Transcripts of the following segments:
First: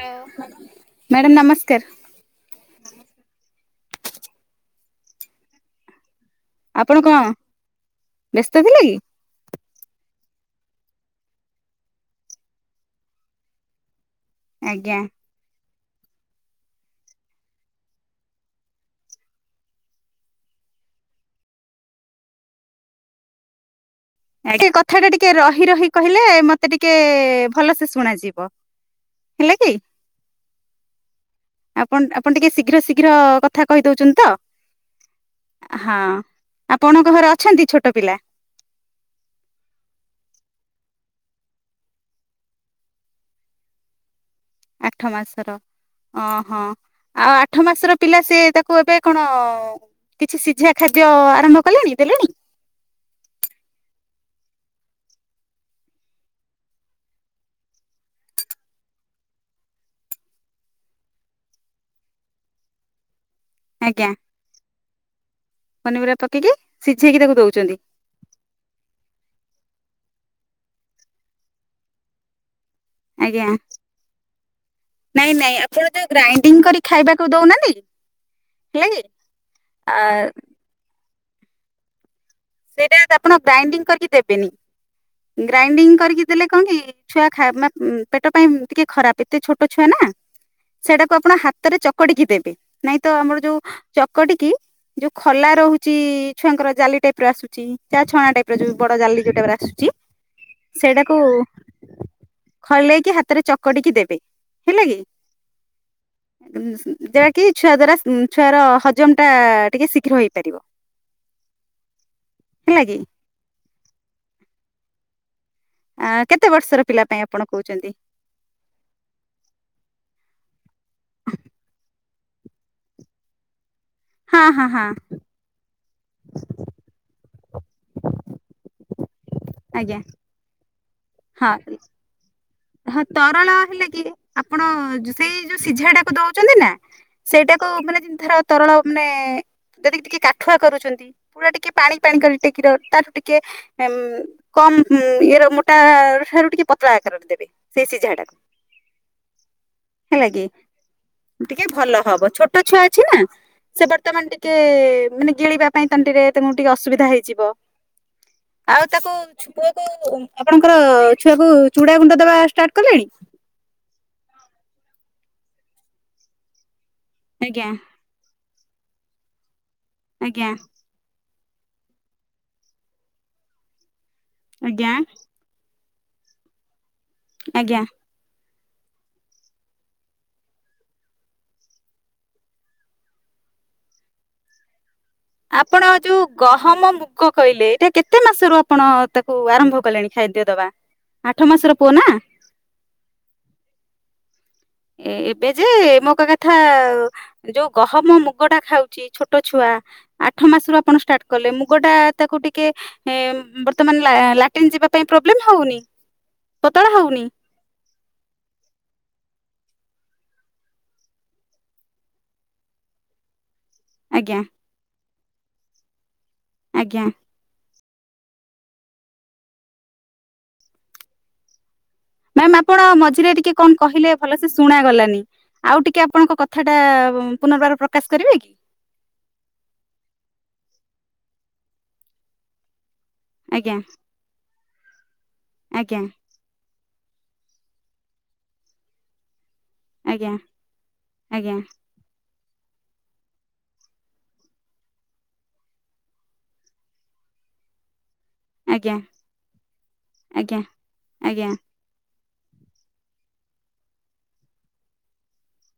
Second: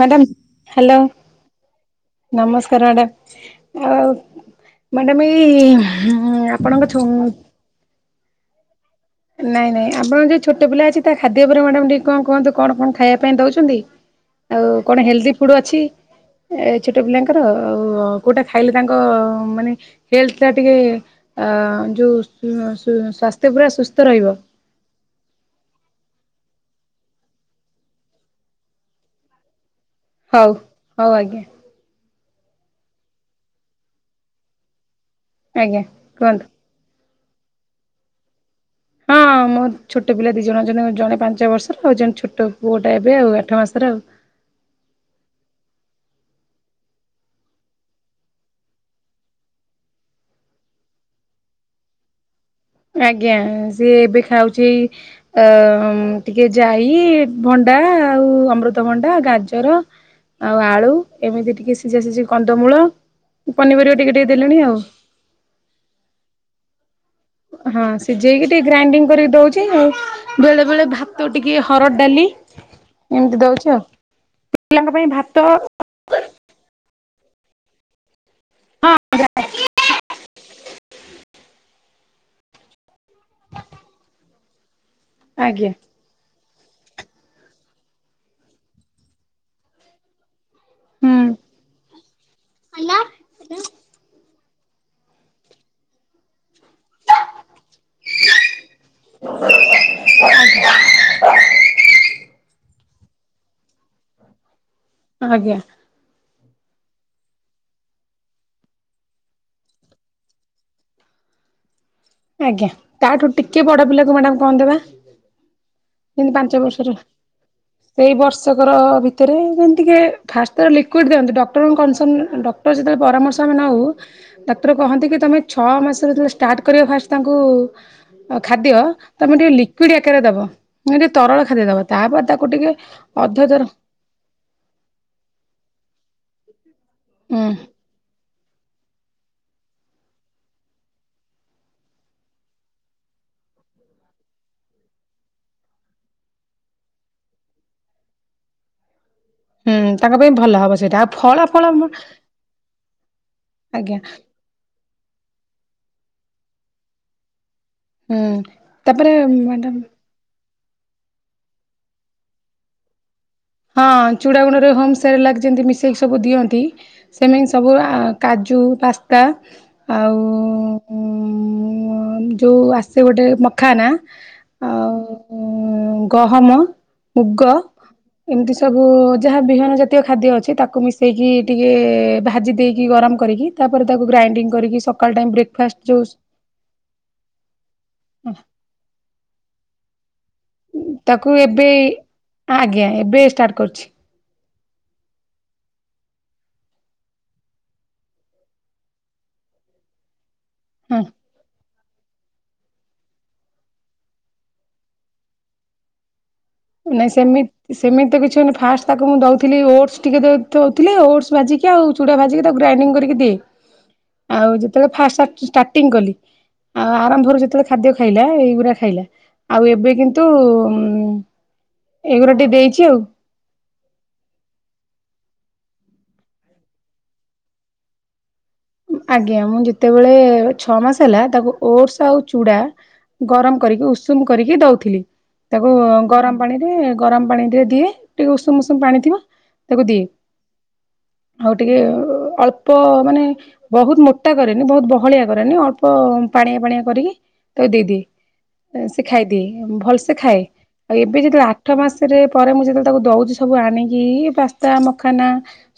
Madam hello. Madam ନମସ୍କାର ନମସ୍କାର madam, madam ଏଇ ହା ଆପଣ କଁ ବ୍ୟସ୍ତ ଥିଲେ କି? ନାଇଁ ନାଇଁ ଆପଣଙ୍କ ଯୋଉ ଛୋଟ ପିଲା ଅଛି। ତା ଖାଦ୍ୟ ଉପରେ ମ୍ୟାଡ଼ାମ ଟିକେ କଂ କୁହନ୍ତୁ କଣ କଣ ଖାଇବା ପାଇଁ ଦଉଚନ୍ତି? ଆଉ ଆଜ୍ଞା କଣ ହେଲଦି ଫୁଡ ଅଛି? ଏ ଛୋଟ ପିଲାଙ୍କର ଆଉ କୋଉଟା ଖାଇଲେ ତାଙ୍କ ମାନେ ହେଲଥ ଟା ଟିକେ ଅ ଯୋଉ ଶୁ ଶୁ ସ୍ୱାସ୍ଥ୍ୟ ପୁରା ସୁସ୍ଥ ରଇବ। ସେ କଥା ଟା ଟିକେ ରହି ରହି କହିଲେ ମତେ ଟିକେ ଭଲସେ ଶୁଣାଯିବ। ହେଲା କି? ହଉ, ହଉ ଆଜ୍ଞା। ଆପଣ ଆପଣ ଟିକେ ଶୀଘ୍ର ଶୀଘ୍ର କଥା କହିଦଉଚନ୍ତି ତ। ଆଜ୍ଞା ହଁ କୁହନ୍ତୁ। ଆପଣଙ୍କ ଘରେ ଅଛନ୍ତି ଛୋଟ ପିଲା। ହଁ। ମୋର ଛୋଟ ପିଲା ଦି ଜଣ ଯେଣ ଜଣେ ପାଞ୍ଚ ବର୍ଷର, ଆଉ ଯଣେ ଛୋଟ ପୁଅଟା ଏବେ ଆଉ ଆଠ ମାସର ଆଉ। ଆଠ ମାସର। ଓହୋ ଆଉ ଆଠ ମାସର ପିଲା ସିଏ ତାକୁ ଏବେ କଣ? କିଛି ସିଝା ଖାଦ୍ୟ ଆରମ୍ଭ କଲେଣି ଦେଲେଣି। ଆଜ୍ଞା, ସିଏ ଏବେ ଖାଉଚି ଅ ଟିକେ ଯାଇ ଭଣ୍ଡା ଆଉ ଅମୃତଭଣ୍ଡା ଗାଜର ଆଉ ଆଳୁ ଏମିତି ଟିକେ ସିଝା ସିଝି କନ୍ଦମୂଳ ପନିପରିବା ଟିକେ ଟିକେ ଦେଲେଣି ଆଉ। ପନିରିବା ପକେଇକି ସିଝେଇକି ତାକୁ ଦଉଚ। ନ୍ତି ସିଝେ ଇକି ଟିକେ ଗ୍ରାଇଣ୍ଡିଙ୍ଗ କରିକି ଦଉଛି ଆଉ। ବେଳେ ବେଳେ ଭାତ ଟିକେ ହରଡ଼ ଡାଲି - - ଏମିତି ଆଜ୍ଞା ଦଉଛି ଆଉ। ପିଲାଙ୍କ ପାଇଁ ଭାତ- - ଜେ ଗ୍ରାଇଣ୍ଡିଙ୍ଗ କରି ଖାଇବାକୁ ଦେଉନାହାଁନ୍ତି। ହଁ ହେଲାକି ଆ - - [inaudible] ସେଇଟା ଯଦି ଆପଣ ଗ୍ରାଇଣ୍ଡିଙ୍ଗ କରିକି ଦେବେନି ଆଜ୍ଞା ଗ୍ରାଇଣ୍ଡିଙ୍ଗ କରିକି - - ଦେଲେ କଣ କି ଛୁଆ ଖାଇବା ପେଟ ପାଇଁ ଟିକେ ଖରାପ ଏତେ ଛୋଟ ଛୁଆ ନା। ସେଇଟାକୁ ହୁଁ ଆପଣ ହାତେରେ ଚକଟିକି ଦେବେ ନାଇଁ ତ ଆମର ଯୋଉ ଚକଟିକି ଯୋଉ ଖଲା ରହୁଚିଛୁଆଙ୍କର ଜାଲ [unintelligible] ଆସୁଛି ଚା ଛଣା ଟାଇପ ର ଯୋଉ ବଡ ଜାଲି ଜୋ ଉଟା ଆସୁଚି। [inaudible] ସେଇଟାକୁ ଖଲେଇକି ହାତରେ ଚ ଚକଟିକି ଦେବେ ହେଲା କି। ଆଜ୍ଞା ଜା କିି ଛୁଆ ଦ୍ଵାରା ଛୁଆର ହଜମ ଟା ଟିକେ ଶୀଘ୍ର ହେଇପାରିବ। ଆଜ୍ଞା ହେଲା କି ତାଠୁ ଟିକେ ବଡ ପିଲାକୁ ମ୍ୟାଡାାମ କଣ ଦେବା। ଏମତି କେତେ ପାଞ୍ଚ ବର୍ଷର ପିଲା ପାଇଁ ଆପଣ କହୁଛନ୍ତି ସେଇ ବର୍ଷ ବର୍ଷକର ଭିତେରେ ଯେମିତିକି ଫାଷ୍ଟେରେ ଲିକୁଇଡ଼୍ ଦିଅନ୍ତି ଡକ୍ଟରଙ୍କ କନସଲ ଡ [unintelligible] ଯେତେବେଳେ ପରାମର୍ଶ ଆମେନୋଉ ହଁ ହଁ ଡକ୍ଟର ହଁ କହନ୍ତି କି ତମେ ଛ ମାସରେ ଯେତେବେଳେ ଷ୍ଟାର୍ଟ କରିବ ଫାଷ୍ଟ ତାଙ୍କୁ ଖାଦ୍ୟ ତମେ ଟିକେ ଲିକଇଡ ଆଜ୍ଞା ଆକାରରେ ଦବ। ତରଳ ହଁ ଖାଦ୍ୟ ଦବ ତାପରେ ତାକୁ ଟିକେ ହଁ ଅଧ ତରଳ ଦର ହେଲେ କି ଆପଣ ଜୋ ସେଇ ଯୋଉ ସିଝା ଟାକୁ ଦୋଉଚନ୍ତି ନା ହୁଁ ସେଇଟାକୁ ମାନେ ଧର ତରଳ ମାନେ ଯଦିକି ଟିକେ କାଠୁଆ କରୁଚନ୍ତି। ପୁରା ଟିକେ ପାଣି ପାଣି କରି ଟେକି ର ତାଠୁ ଟିକେ ଏମ୍ କମ ଇଏର ମୋଟା ଠାରୁ ଟିକେ ପତଳା ଆକାରରେ ଦେବେ। ସେ ସିଝାଟାକୁ। ହୁଁ ତାଙ୍କ ହେଲା ପାଇଁ କି ଭଲ ହବ ସେଇଟା ଆଉ ଫଳ ଫଳ ଟିକେ ଭଲ ହବ ଛୋଟ ଛୁଆ ଅଛି ନା। ସେ ଆଜ୍ଞା ବର୍ତ୍ତମାନ ଟିକେ ମାନେ ଗିଳିବା ପାଇଁ ତଣ୍ଟିରେ ତମକୁ ଟିକେ ଅସୁବିଧା ହେଇଯିବ। ହୁଁ ଆଉ ତାକୁ ତାପରେ ଛୁଆକୁ ମ୍ୟାଡାମ [unintelligible] ଆପଣଙ୍କର ଛୁଆ କୁ ଚୁଡା ଗୁଣ୍ଡ ଦବା ଷ୍ଟାର୍ଟ କଲେଣି? ହଁ ଚୂଡ଼ାାଗୁଣ୍ଡରେ ହୋମ୍ ସେରଲାଗ ଯେମିତି ମିଶେ ଇକି ସବୁ ଦିଅନ୍ତି ସେମିତି ଆଜ୍ଞା ସବୁ କାଜୁ ପାସ୍ତା ଆଉ ଆଜ୍ଞା। ଉଁ ଅଁ ଯୋଉ ଆସେ ଗୋଟେ ମଖାନା। ଆଜ୍ଞା। ଉଁ ଗହମ ମୁଗ। [unintelligible] ଏମିତି ସବୁ ଯାହା ବିହନ ଜାତୀୟ ଖାଦ୍ୟ ଅଛି ତାକୁ ମିଶେଇକି ଟିକେ ଭାଜି ଦେଇକି ଗରମ କରିକି ତାପରେ ତାକୁ ଗ୍ରାଇଣ୍ଡିଙ୍ଗ କରିକି ସ ଆପଣ ଯୋଉ ଗହମ ମୁଗ କଇଲେ ଏଇଟା କେତେ ମାସରୁ ଆପଣ ତାକୁ ଆରମ୍ଭ କଲେଣି? ଖାଦ୍ୟ ଦବା। ତାକୁ ଆଠ ଏବେ ମାସର ପୁଅ ନା ଆଜ୍ଞା ଏବେ ଷ୍ଟାର୍ଟ କରୁଚି। ଏ ଏବେ ଯେ ମୋ କ କଥା ଆଉ ଯୋଉ ଗହମ ମୁଗ ଟା ଖାଉଚି ଛୋଟ ଛୁଆ ଆଠ ମାସରୁ ହଁ। ଆପଣ ଷ୍ଟାର୍ଟ କଲେ ମୁ ମୁଗଟା ତାକୁ ଟିକେ ବର୍ତ୍ତମାନ ଲାଟି୍ରନ୍ ଯିବା ପାଇଁ ପ୍ରୋବ୍ଲେମ ହୋଉନି? ନାଇ ସେମିତି ସେମିତି ତ କିଛିହୋଉନି ଫାଷ୍ଟ ତାକୁ ମୁଁ ଦୋଉଥିଲି ଓଟ୍ସ ଟିକେ ଦୋଉଥିଲି ଓଟ୍ସ ମାଜିକି ଆଉ। ଚୁଡ଼ା ଭାଜିକି ତାକୁ ଗ୍ରାଇଣ୍ଡିଙ୍ଗ କରିକି ଦିଏ। ଆଜ୍ଞା ଆଉ ଯେତବେଳେ ଫା ଷ୍ଟାର୍ଟିଂ କଲି ଆଉ ଆଜ୍ଞା ଆରମ୍ଭରୁ ଯେତବେଳେ ଖାଦ୍ୟ ଖାଇଲା ଏଇଗୁଡା ଖାଇଲା ଆଉ ଏବେ କିନ୍ତୁ ଉ ମ୍ୟାାମ ଆପଣ ମଝିରେ ଟିକେ କଣ କହିଲେ ଭଲ ସେ ଶୁଣାଗଲାନି। ଆଉ ଟିକେ ଆପଣଙ୍କ କଥାଟା ପୁନର୍ବାର ପ୍ରକାଶ କରିବେ କି? ଆଜ୍ଞା ମୁଁ ଯେତେବେଳେ ଛଅ ମାସ ହେଲା ତାକୁ ଓଡସ ଆଉ ଚୁଡା ଗରମ ଆଜ୍ଞା କରିକି ଉଷୁମ କରିକି ଦଉଥିଲି ତାକୁ ଆଜ୍ଞା ଗରମ ପାଣିରେ ଗରମ ପାଣିରେ ଦିଏ ଟିକେ ଉଷୁମ୍ ଉଷୁମ୍ ପାଣି ଥିବ - ତାକୁ ଦିଏ ଆଜ୍ଞା ଆଉ ଆଜ୍ଞା ଟିକେ ଅଳ୍ପ ମାନେ ବହୁତ୍ ମୋଟା କରେନି ବହତ୍ ବହଳିଆ କରେନି ଅଳ୍ପ ପାଣିଆ ପାଣିଆ କରିକି ତାକୁ ଦେଇଦିଏ। ଆଜ୍ଞା ସେ ଖାଇଦିଏ ଭଲ୍ ସେ ଖାଏ ଆଜ୍ଞା। ଆଉ ଏବେ ଆଜ୍ଞା ଯେତେବେଳେ ଆଠ ମାସ ସେଥିରେ ପରେ ମୁଁ ଯେତେବେଳେ ତାକୁ ଦେଉଛି ସବୁ ଆଣିକି ପାସ୍ତା, ମଖାନା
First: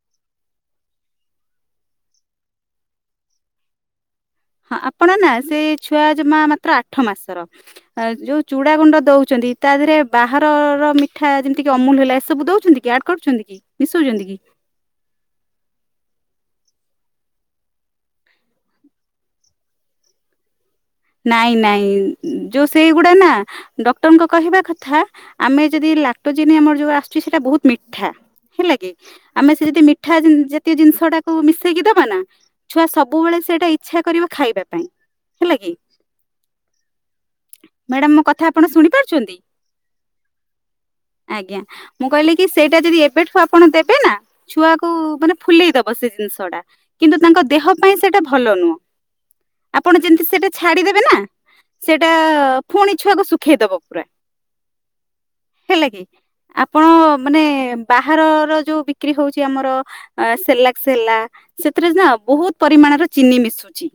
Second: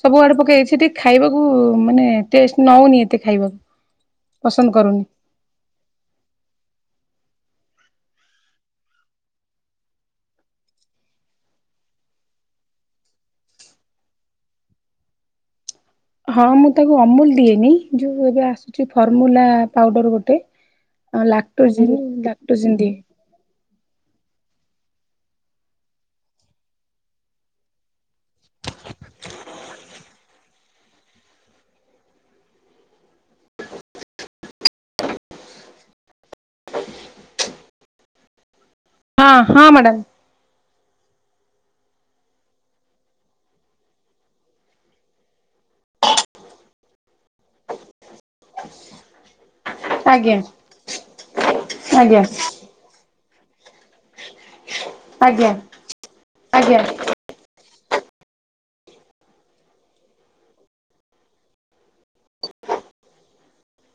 ସବୁ ଆଡେ ପକେଇଲେ ସିଏ ଟିକେ ଖାଇବାକୁ ମାନେ ଟେଷ୍ଟ ନଉନି ଏତେ ଖାଇବାକୁ। ପସନ୍ଦ ହଁ କରୁନି। ଆପଣ ନା ସେଇ ଛୁଆ ଜମା ମାତ୍ର ଆଠ ମାସର ଯୋଉ ଚୁଡା ଗୁଣ୍ଡ ଦଉଛନ୍ତି ତା ଦେହରେ ବାହାରର ମିଠା ଯେମିତି କି ଅମୁଲ ହେଲା ଏସବୁ ଦଉଛନ୍ତି କି ଆଡ୍ କରୁଛନ୍ତି କି ମିଶଉଛନ୍ତି କି? ହଁ ମୁଁ ତାକୁ ଅମୁଲ ଦିଏନି ଯୋଉ ଏବେ ଆସୁଛି ଫର୍ମୁଲା ପାଉଡର ଗୋଟେ ନାଇଁ ଲାକ୍ଟୋଜିନ୍ ନାଇଁ ଯୋଉ ଲାକ୍ଟୋଜିନ୍ ଦିଏ। ସେଇଗୁଡା ନା ଡକ୍ଟରଙ୍କ କହିବା କଥା ଆମେ ଯଦି ଲାକ୍ଟୋଜିିନ ଆମର ଯଉ ଆସୁଛି ସେଇଟା ବହୁତ୍ ମିଠା ହେଲା କି ଆମେ ସେ ଯଦି ମିଠା ଜାତୀୟ ଜିନିଷ ଟାକୁ ମିଶେଇକି ଦବା ନା ଛୁଆ ସବୁବେଳେ ସେଇଟା ଇଚ୍ଛା କରିବ ଖାଇବା ପାଇଁ ହେଲା କି ମ୍ୟାଡାମ୍ ମୋ କଥା ଆପଣ ଶୁଣି ହଁ ପାରୁଛନ୍ତି? ହଁ [inaudible] ଆଜ୍ଞା ମୁଁ କହିଲି କି ସେଇଟା ଯଦି ଏବେଠୁ ଆପଣ ଦେବେ ନା ଛୁଆକୁ ମାନେ ଫୁଲେଇ ଦବ ସେ ଜିନିଷ ଟା କିନ୍ତୁ ତାଙ୍କ ଦେହ ପାଇଁ ସେଟା ଭଲ ନୁହଁ। ଆପଣ ଯେମିତି ଆଜ୍ଞା ସେଟା ଛାଡିଦେବେ ନା ସେଟା ଆଜ୍ଞା ପୁଣି ଛୁଆକୁ ଶୁଖେଇଦବ ପୁରା ଆଜ୍ଞା ହେଲା କି ଆଜ୍ଞା। ଆପଣ ମାନେ ବାହାରର ଯୋଉ ବିକ୍ରି ହଉଛି ଆମର ଅ ସେରଲାକ୍ସ ସେଥିରେ ନା ବହୁତ ପରିମାଣର ଚିନି ମିଶୁଛି।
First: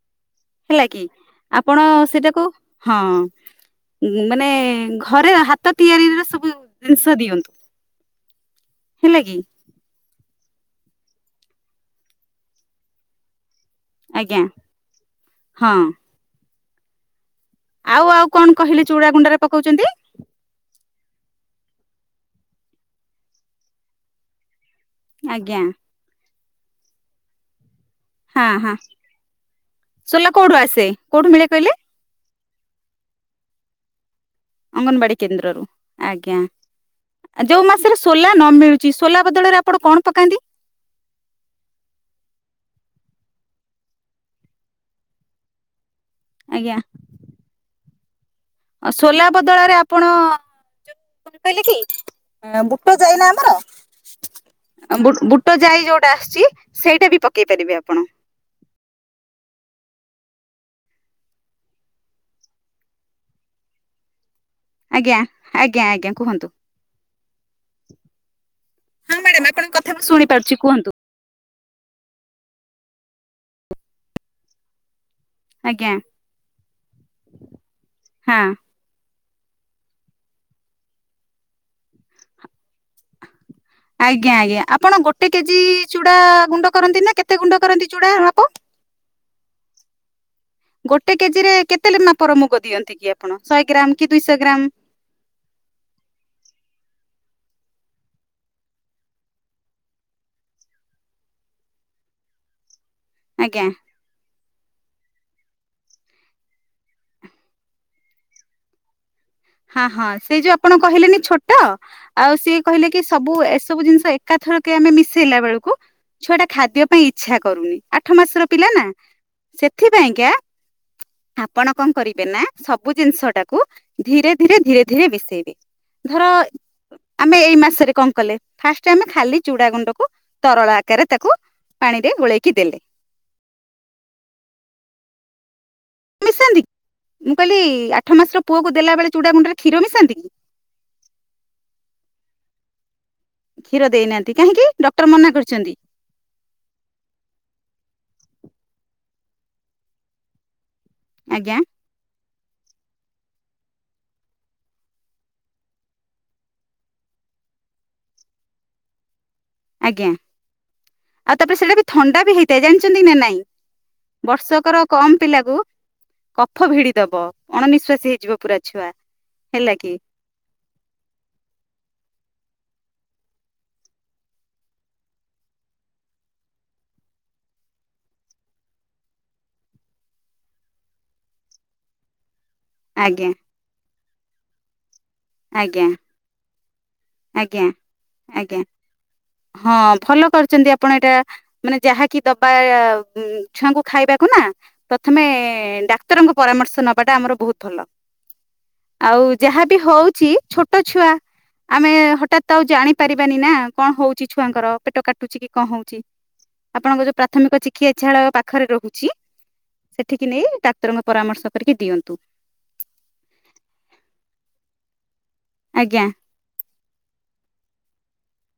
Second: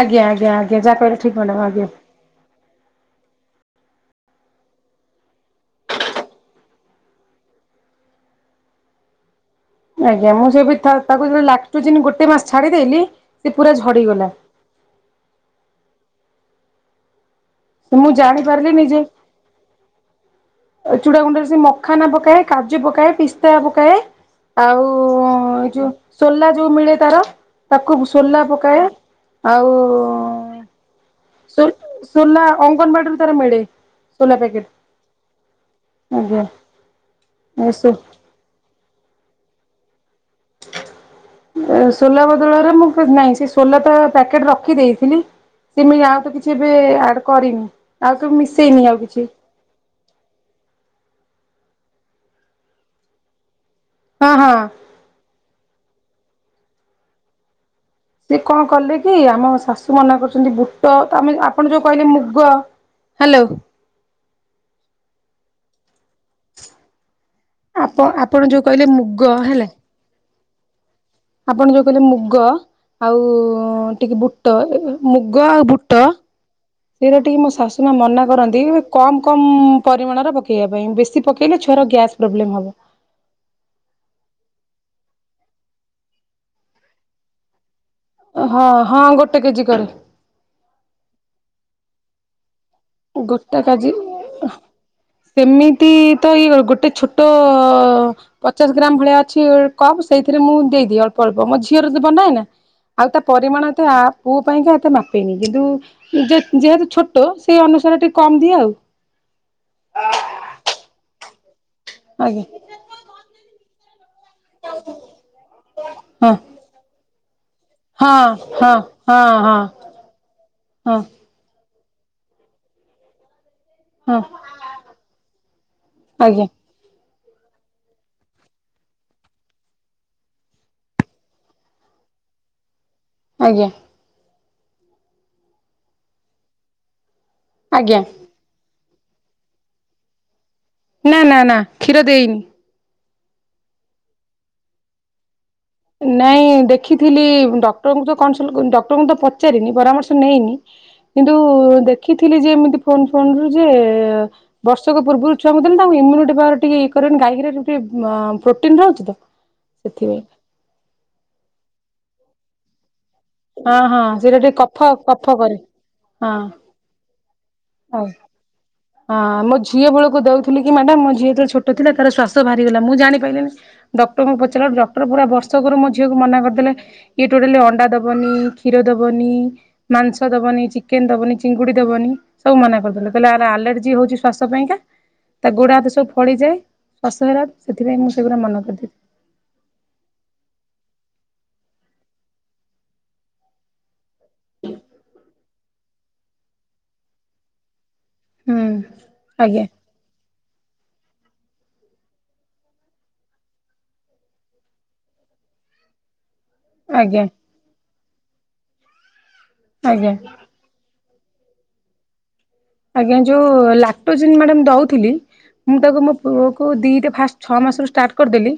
ଆଜ୍ଞ ଆଜ୍ଞା। ଆଜ୍ଞା ହେଲା ଯାହା କି କହିଲେ ଠିକ୍ ମ୍ୟାଡ଼ାମ ଆପଣ ଆଜ୍ଞା। ସେଇଟାକୁ ହଁ। ମାନେ ଘରେ ହାତ ତିଆରିର ସବୁ ଜିନିଷ ଦିଅନ୍ତୁ। ହେଲା କି। ଆଜ୍ଞା ମୁଁ ସେ ବି ଥ ତାକୁ ଲାକ୍ଟଯିନି ଯିନି ଗୋଟେ ମାସ ଛାଡିଦେଲି ସେ ପୁରା ଝ ଆଜ୍ଞା ହଁ। ଆଉ ମୁଁ ଆଉ କଣ ଜାଣିପାରିଲିନି କହିଲେ ଚୁଡା ଗୁଣ୍ଡାରେ ପକଉଛନ୍ତି? ଏ ଚୁଡା ଗୁଣ୍ଡରେ ସେ ମଖାନା ପକାଏ କାଜୁ ପକାଏ ପିସ୍ତା ପକାଏ। ଆଉ ଆଜ୍ଞା ଏ ଯୋଉ ସୋଲା ଯୋଉ ମିଳେ ତାର ତାକୁ ସୋଲା ହଁ ହଁ ପକାଏ ଆଉ ସୋଲା କୋଉଠୁ ଆସେ କୋଉଠୁ ମିଳେ ସୋ କହିଲେ? ସୋଲା ଅଙ୍ଗନବାଡିରୁ ତାର ମିଳେ। ସୋଲା ପ୍ୟାକେଟ ଅଙ୍ଗନବାଡି କେନ୍ଦ୍ରରୁ ଆଜ୍ଞା ଆ ଯୋଉ ଏସବୁ ମାସରେ ସୋଲା ନ ମିଳୁ ଚି ସୋଲା ବଦଳରେ ଆପଣ କଣ ପକାନ୍ତି? [inaudible] ସୋଲା ବଦଳରେ ମୁଁ ନାଇଁ ସେ ସୋଲା ତ ପ୍ୟାକେଟ ରଖି ଦେଇଥିଲି ସେ ମି ଆଉ ଆଉ ତ କିଛି ଆଜ୍ଞା ଆଡ୍ କରିନି ଆଉ ତ ମିସ୍ - ଆଉ ସୋଲା ବ ଦଳରେ ଆପଣ ଯୋଉ କହିଲେ କି ବୁଟ ଯାଇ ନା ଆମର [unintelligible] ହଁ, ହଁ। ଆଉ ବୁଟ ଯାଇ ଯୋଉଟା ଆସିୁଛି ସେଇଟା ବି ପକେଇ ପାରିବେ ଆପଣ। ସେ କଣ କଲେ କି ଆମ ଶାଶୁ ମନା କରୁଛନ୍ତି ବୁଟ ତ ଆମେ ଆପଣ ଯୋଉ କହିଲେ ମୁଗ, ହାଲୋ। ଆଜ୍ଞା ଆଜ୍ଞା ଆଜ୍ଞା। କୁହନ୍ତୁ ଆପ ଆପଣ ଯୋଉ କହିଲେ ମୁଗ ହେଲେ। ତଥା ବି ଶୁଣିପାରୁଛି କୁହନ୍ତୁ। ଆପଣ ଯୋଉ କହିଲେ ମୁଗ ଆଉ ଟିକେ ବୁଟ ଏ ମୁଗ ଆଉ ଆଜ୍ଞା ବୁଟ ସେଇଟା ଟିକେ ମୋ ଶାଶୁ ମା ମନା ହଁ କରନ୍ତି। କମ୍ କମ୍ ପରିମାଣର ପକାଇବା ପାଇଁ ବେଶୀ ପକାଇଲେ ଛୁଆର ଗ୍ୟାସ୍ ପ୍ରୋବ୍ଲେମ୍ ହେବ। ଆଜ୍ଞା ଆଜ୍ଞା ଆପଣ ଗୋଟେ କେଜି ଚୁଡା ଗୁଣ୍ଡ କରନ୍ତି ନା କେତେ ଗୁଣ୍ଡ କରନ୍ତି। ଚୁଡା ମାପ ହଁ ହଁ ଗୋଟେ କେଜି କରେ। ଗୋଟେ କେଜି ରେ କେତେ ମାପର ମୁଗ ଦିଅନ୍ତି କି ଆପଣ ଗୋଟା ଶହେ କାଜି ଗ୍ରାମ କି ଦୁଇଶହ ଗ୍ରାମ। ସେମିତି ତ ଇଏ ଗୋଟେ ଛୋଟ ପଚାଶ ଗ୍ରାମ ଭଳିଆ ଅଛି କପ୍ ସେଇଥିରେ ମୁଁ ଦେଇଦିଏ ଅଳ୍ପ ଅଳ୍ପ ମୋ ଝିଅର ବନାଏ ନାଁ। ଆଉ ତା ଆଜ୍ଞା ପରିମାଣ ତ ଆ ପୁଅ ପାଇଁକା ଏତେ ମାପିନି କିନ୍ତୁ ଯେ ଯେହେତୁ ଛୋଟ ସେଇ ଅନୁସାରେ ଟିକେ କମ ଦିଏ ଆଉ। ହା ହଁ ସେ ଯୋଉ ଆପଣ କହିଲେନି ଛୋଟ, ଆଉ ଆଜ୍ଞା ସିଏ କହିଲେ କି ସବୁ ଏସବୁ ଜିନିଷ ଏକାଥରକେ ଆମେ ମିଶେଇଲା ବେଳକୁ ହଁ ଛୁଆଟା ଖାଦ୍ୟ ପାଇଁ ଇଚ୍ଛା କରୁନି। ଆଠ ମାସର ପିଲା ହଁ ନା ହଁ ହଁ ସେଥିପାଇଁକା ହଁ ହଁ ଆପଣ କଣ କରିବେ ନା ସବୁ ଜିନିଷ ଟାକୁ ହଁ ଧୀରେ ଧୀରେ ଧୀରେ ଧୀରେ ମିଶେଇବେ ଧର ଆଜ୍ଞା ଆମେ ଏଇ ମାସରେ କଣ କଲେ ଫାଷ୍ଟ ଆମେ ଖାଲି ଚୁଡା ଗୁଣ୍ଡକୁ ତରଳ ଆକାରରେ ତାକୁ ପାଣିରେ ଗୋଳେଇକି ଦେଲେ। ଆଜ୍ଞା। ମିଶାନ୍ତି, ମୁଁ କହିଲି ଆଜ୍ଞା ଆଠ ମାସର ପୁଅକୁ ଦେଲାବେଳେ ଚୁଡ଼ାଗୁଣ୍ଡରେ କ୍ଷୀର ମିଶାନ୍ତି କି? ନା ନା ନା କ୍ଷୀର ଦେଇନି। କ୍ଷୀର ଦେଇନାହାନ୍ତି କାହିଁକି ଡକ୍ଟର ମନା କରିଛନ୍ତି। ନାଇଁ ଦେଖିଥିଲି ଡକ୍ଟରଙ୍କୁ ତ କନସଲ ଡକ୍ଟରଙ୍କୁ ତ ପଚାରିନି ପରାମର୍ଶ ନେଇନି। କିନ୍ତୁ ଆଜ୍ଞା ଦେଖିଥିଲି ଯେ ଏମିତି ଫୋନ ଫୋନ ରୁ ଯେ, ବର୍ଷକ ପୂର୍ବରୁ ଛୁଆ ଙ୍କୁ ଦେଲେ ତାଙ୍କ ଇମ୍ୟୁନି ପାୱାର ଟିକେ ଇଏ କରେନି ଗାଇଗ୍ରେଟ ପ୍ରୋଟିନ ରହୁଛି ତ। ଆଜ୍ଞା ସେଥିପାଇଁ। ଆଉ ତାପରେ ସେଇଟା ବି ଥଣ୍ଡା ବି ହେଇଥାଏ ଜାଣିଛନ୍ତି ନା ନାଇଁ। ହଁ ହଁ ସେଇଟା ଟିକେ କଫ ବର୍ଷକର କମ କଫ ପିଲାକୁ କରେ ହଁ କଫ ଭିଡିଦବ। ହଉ। ଅଣନିଶ୍ୱାସି ହେଇିଯିବ ପୁରା। ଛୁଆ ହଁ ମୋ ହେଲା ଝିଅ କି ବେଳକୁ ଦଉଥିଲି କି ମ୍ୟାଡ଼ାମ ମୋ ଝିଅ ତେଳେ ଛୋଟ ଥିଲା ତାର ଶ୍ୱାସ ବାହାରିଗଲା ମୁଁ ଜାଣିପାଇଲିନି। ଡକ୍ଟରଙ୍କୁ ପଚାରିଲା ବେଳ କୁ ଡକ୍ଟର ପୁରା ବର୍ଷକ ମୋ ଝିଅକୁ ମନା କରିଦେଲେ। ଇଏ ଟୋଟାଲି ଅଣ୍ଡା ଦବନି କ୍ଷୀର ଦବନି। ମାଂସ ଦବନି, ଚିକେନ ଦବନି, ଚିଙ୍ଗୁଡି ଦବନି, ସବୁ ମନା କରିଦେଲେ କହିଲେ ଆଜ୍ଞା ଆର ଆଲର୍ଜି ହଉଛି ଶ୍ଵାସ ପାଇଁକା ତା ଗୋଡା ଆଜ୍ଞା ହାତ ସବୁ ଫଳି ଯାଏ। ଅସହରା ଆଜ୍ଞା ସେଥିପାଇଁ ମୁଁ ସେଗୁରା ଆଜ୍ଞା ମନ କରିଥିଲି। ହଁ ଭଲ କରିଛନ୍ତି ଆପଣ ଏଇଟା। ମାନେ ଯାହାକି ଦବା ଏ ଉଁ ଛୁଆଙ୍କୁ ଖାଇବାକୁ ନାଁ। ପ୍ରଥମେ ଡାକ୍ତରଙ୍କ ପରାମର୍ଶ ନବାଟା ଆମର ବହୁତ ଭଲ। ହୁଁ ଆଉ ଆଜ୍ଞା ଯାହାବି ହଉଛି ଛୋ ଟ ଛୁଆ ଆମେ ହଠାତ ତ ଆଉ ଜାଣିପାରିବାନି ନାଁ କଣ ହଉ କିଛି ଛୁଆଙ୍କର ପେଟ କାଟୁଛିକି କଣ ହଉଚି ଆପଣଙ୍କ ଯୋଉ ଆଜ୍ଞା ପ୍ରାଥମିକ ଚି ଖିଏ ଛାଳ ପାଖରେ ରହୁଚି ଆଜ୍ଞା ସେଠିକି ନେଇ ଡାକ୍ତରଙ୍କ ପରାମର୍ଶ କରିକି ଦିଅନ୍ତୁ। ଆଜ୍ଞା ଯୋଉ ଲାକ୍ଟୋଜିନ୍ ମ୍ୟାଡମ୍ ଦଉଥିଲି ମୁଁ ଆଜ୍ଞା ତାକୁ ପୁଅ କୁ ଦିଟା ଫାଷ୍ଟ ଛଅ ମାସରୁ ଷ୍ଟାର୍ଟ କରିଦେଲି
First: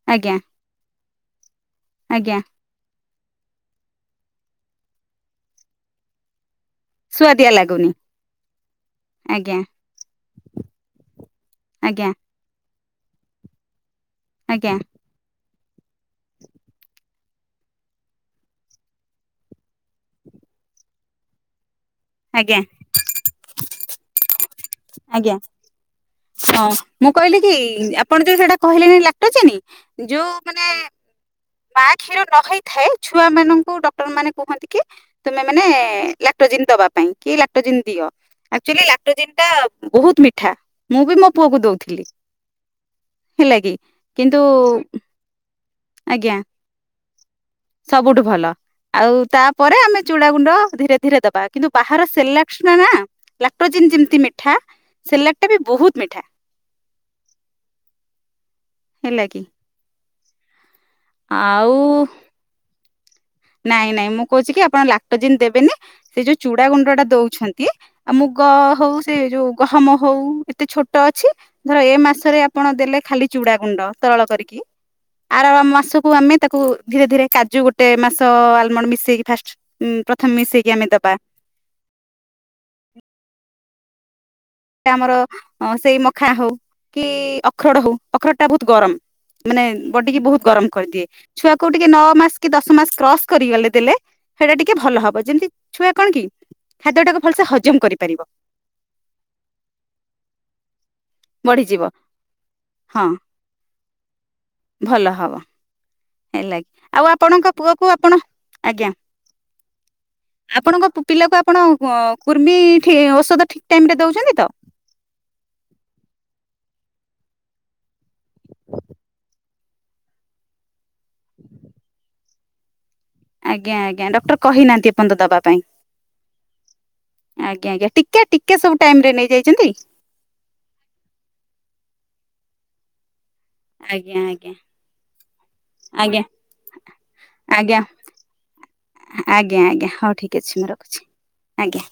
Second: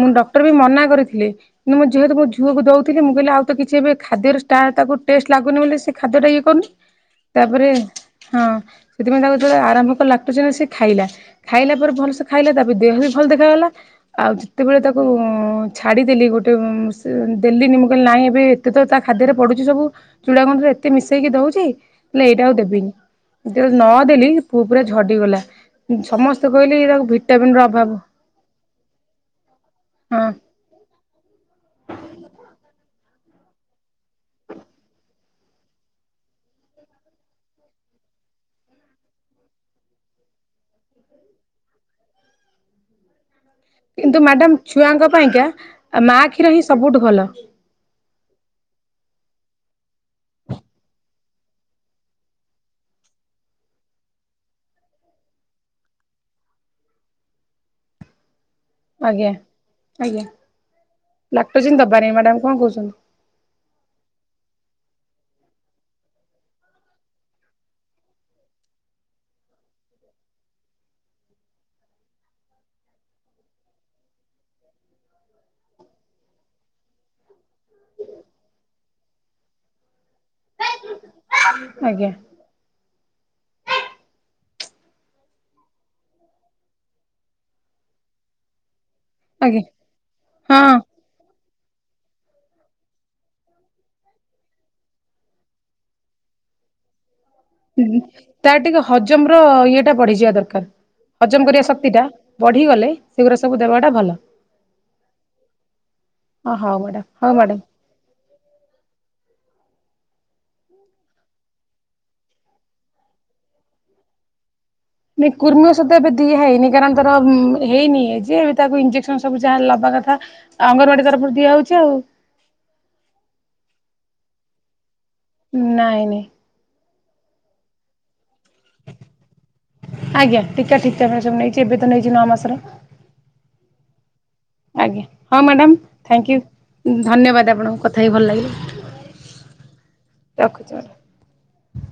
ମୁଁ ଆଜ୍ଞା ଡକ୍ଟର ବି ମନା କରିଥିଲି। ମୁଁ ଯେହେତୁ ମୋ ଆଜ୍ଞା ଝୁଅକୁ ଦଉ ଟିକେ ମୁଁ କଇଲି ଆଉ ତ କିଛି ଏବେ ଖାଦ୍ୟରୁ ଷ୍ଟାଟ ତାକୁ ଟେଷ୍ଟ ଲାଗୁନି ବୋଲି ସେ ଖାଦ୍ୟ ଟା ଇଏ କରୁନି। ସୁଆଦିଆ ତାପରେ ଲାଗୁନି। ହଁ, ସେଥିପାଇଁ ତାକୁ ଆଜ୍ଞା ଯେତେବେଳେ ଆରମ୍ଭ କଲା ଲାକ୍ଟୋଜିନ୍‌ ସେ ଖାଇଲା। ଖାଇଲା ପରେ ଆଜ୍ଞା ଭଲସେ ଖାଇଲା, ତାପରେ ଦେହ ବି ଭଲ ଦେଖାଗଲା। ଆଉ ଆଜ୍ଞା ଯେତେବେଳେ ତାକୁ ଛାଡ଼ିଦେଲି ଗୋଟେ। ସେ ଦେଲିନି। ମୁଁ କହିଲି, ନାହିଁ ଏବେ ଏତେ ତ ତା ଖାଦ୍ୟରେ ପଡ଼ୁଚି ସବୁ। ଚୁଡ଼ାଗୁଣ୍ଡ ରେ ଏତେ ମିଶେଇକି ଦଉଚି, ହେଲେ ଏଇଟା ଆଜ୍ଞା ଆଉ ଦେବିନି। ଯେତେବେଳେ ନଦେଲି, ପୁଅ ପୁରା ଆଜ୍ଞା ଝଡ଼ିଗଲା। ସମସ୍ତେ ହଁ କହିଲେ, ଏରା ମୁଁ କହିଲି କି ଭିଟାମିନ୍‌ ର ଅଭାବ। ଆପଣ ଯୋଉ ସେଇଟା କହିଲେଣି, ଲାକ୍ଟୋଜିନ୍‌ ହଁ ଯୋଉ ମାନେ ମା କ୍ଷୀର ନଖାଇଥାଏ, ଛୁଆମାନଙ୍କୁ ଡକ୍ଟର ମାନେ କୁହନ୍ତି କି ତୁମେମାନେ ଲାକ୍ଟୋଜିନ୍ ଦବା ପାଇଁ, କି ଲାକ୍ଟୋଜିନ୍ ଦିଅ। ଆକ୍ଚୁଲି, ଲାକ୍ଟୋଜିନ୍‌ ଟା ବହୁତୁ ମିଠା। ମୁଁ ବି ମୋ ପୁଅକୁ ଦଉଥିଲି। ହେଲା କି? କିନ୍ତୁ ମ୍ୟାଡାମ୍, ଛୁଆଙ୍କ ପାଇଁକା ମା ଆଜ୍ଞା କ୍ଷୀର ହିଁ ସବୁଠୁ ଭଲ। ସବୁଠୁ ଭଲ। ଆଉ ତାପରେ ଆମେ ଚୁଡ଼ା ଗୁଣ୍ଡ ଧୀରେ ଧୀରେ ଦବା। କିନ୍ତୁ ବାହାର ସେରେଲାକ୍ସ ନା ଲାକ୍ଟୋଜିନ୍ ଯେମିତି ମିଠା, ସେରେଲାକ୍ ଟା ବି ବହୁତୁ ମିଠା। ହେଲା ଆଜ୍ଞା, କି ଆଜ୍ଞା। ଆଉ ଲାକ୍ଟୋଜିନ୍‌ ଦବାନି, ମ୍ୟାଡାମ କଣ କହୁଚନ୍ତି? ନାଇଁ, ନାଇଁ, ମୁଁ କହୁଚିକି, ଆପଣ ଲାକ୍ଟୋଜିନ୍‌ ଦେବେନି। ସେ ଯୋଉ ଚୁଡା ଗୁଣ୍ଡ ଟା ଦଉଛନ୍ତି ଆଉ ମୁଗ ହଉ, ସେ ଯୋଉ ଗହମ ହଉ, ଏତେ ଛୋଟ ଅଛି। ଧର, ଏ ମାସରେ ଆପଣ ଦେଲେ ଖାଲି ଚୁଡ଼ା ଗୁଣ୍ଡ ତରଳ କରିକି ଆର ମାସକୁ ଆମେ ତାକୁ ଧୀରେ ଧୀରେ କାଜୁ, ଗୋଟେ ମାସ ତ ଆଲମଣ୍ ମିଶେଇକି ଫାଷ୍ଟ, ପ୍ରଥମେ ମିଶେଇକି ଆମେ ଦବା। ଆଜ୍ଞା। ସେ ଆମର ସେଇ ମଖା ହଉ କି ଅଖରୋଡ ହଉ, ଅଖରୋଡ ଟା ବହୁତୁ ଗରମ। ଆଜ୍ଞା। ମାନେ, ବଡ଼ିକି ବହୁତୁ ଗରମ ହଁ କରିଦିଏ। ଛୁଆ କୁ ଟିକେ ନଅ ମାସେ କି ଦଶ ମାସେ କ୍ରସ କରିଗଲେ, ଦେଲେ ସେଇଟା ଟିକେ ଭଲ ହବ। ଯେମିତି ଛୁଆ କଣ କି ଖାଦ୍ୟ ଟାକୁ ଭଲସେ ହଜମ ଉଁ, କରିପାରିବ। ତାର ଟିକେ ହଜମ ର ଇଏ ଟା ବଢ଼ିଯିବା ଦରକାର। ହଜମ କରିବା ବଢିଯିବ ଶକ୍ତି ଟା ବଢିଗଲେ, ହଁ ସେଗୁରା ସବୁ ଦେବାଟା ଭଲ। ଭଲ ହବ। ଅ ହେଲା କି ହଉ ମ୍ୟାଡାମ ଆଉ ହଉ ଆପଣଙ୍କ ମ୍ୟାଡାମ। ପୁଅ କୁ ଆପଣ, ଆଜ୍ଞା। ଆପଣଙ୍କ ପିଲାକୁ ଆପଣ କୁର୍ମି ଠି ଔଷଧ ଠିକ୍ ଟାଇମ୍ ରେ ଦଉଛନ୍ତି ତ? ନାଇଁ କୁର୍ମି ଔଷଧ ଏବେ ଦିଆ ହେଇନି। କାରଣ ତାର ହେଇନି ଏଯେ, ଏ ତାକୁ ଇଞ୍ଜେକ୍ସନ ସବୁ ଯାହା ଲବା କଥା ଅଙ୍ଗନବାଡି ତରଫରୁ ଦିଆ ହଉଚି ଆଉ। ଆଜ୍ଞା, ଆଜ୍ଞା। ଡକ୍ଟର କହିନାହାନ୍ତି ଏପନ୍ତ ଦବା। ପାଇଁ ନାଇଁ, ନାଇଁ। ଆଜ୍ଞା, ଆଜ୍ଞା। ଟିକା ଟିକା ସବୁ ଟାଇମ୍ ରେ ନେଇଯାଇଚନ୍ତି? ଆଜ୍ଞା। ଟିକା ଠିକ୍ ଟାଇମ୍ ସବୁ ନେଇଚି, ଏବେ ତ ନେଇଚି ନଅ ମାସର। ଆଜ୍ଞା ଆଜ୍ଞା ଆଜ୍ଞା। ହଁ ମ୍ୟାଡାମ୍, ଆଜ୍ଞା ଥାଙ୍କ୍ ୟୁ। ଧନ୍ୟବାଦ ଆପଣଙ୍କୁ ଆଜ୍ଞା କଥା ହେଇ ଭଲ ଲାଗିଲା। ଆଜ୍ଞା, ଆଜ୍ଞା। ହଉ ଠିକ୍ ଅଛି। ମୁଁ ରଖୁଛି, ଆଜ୍ଞା।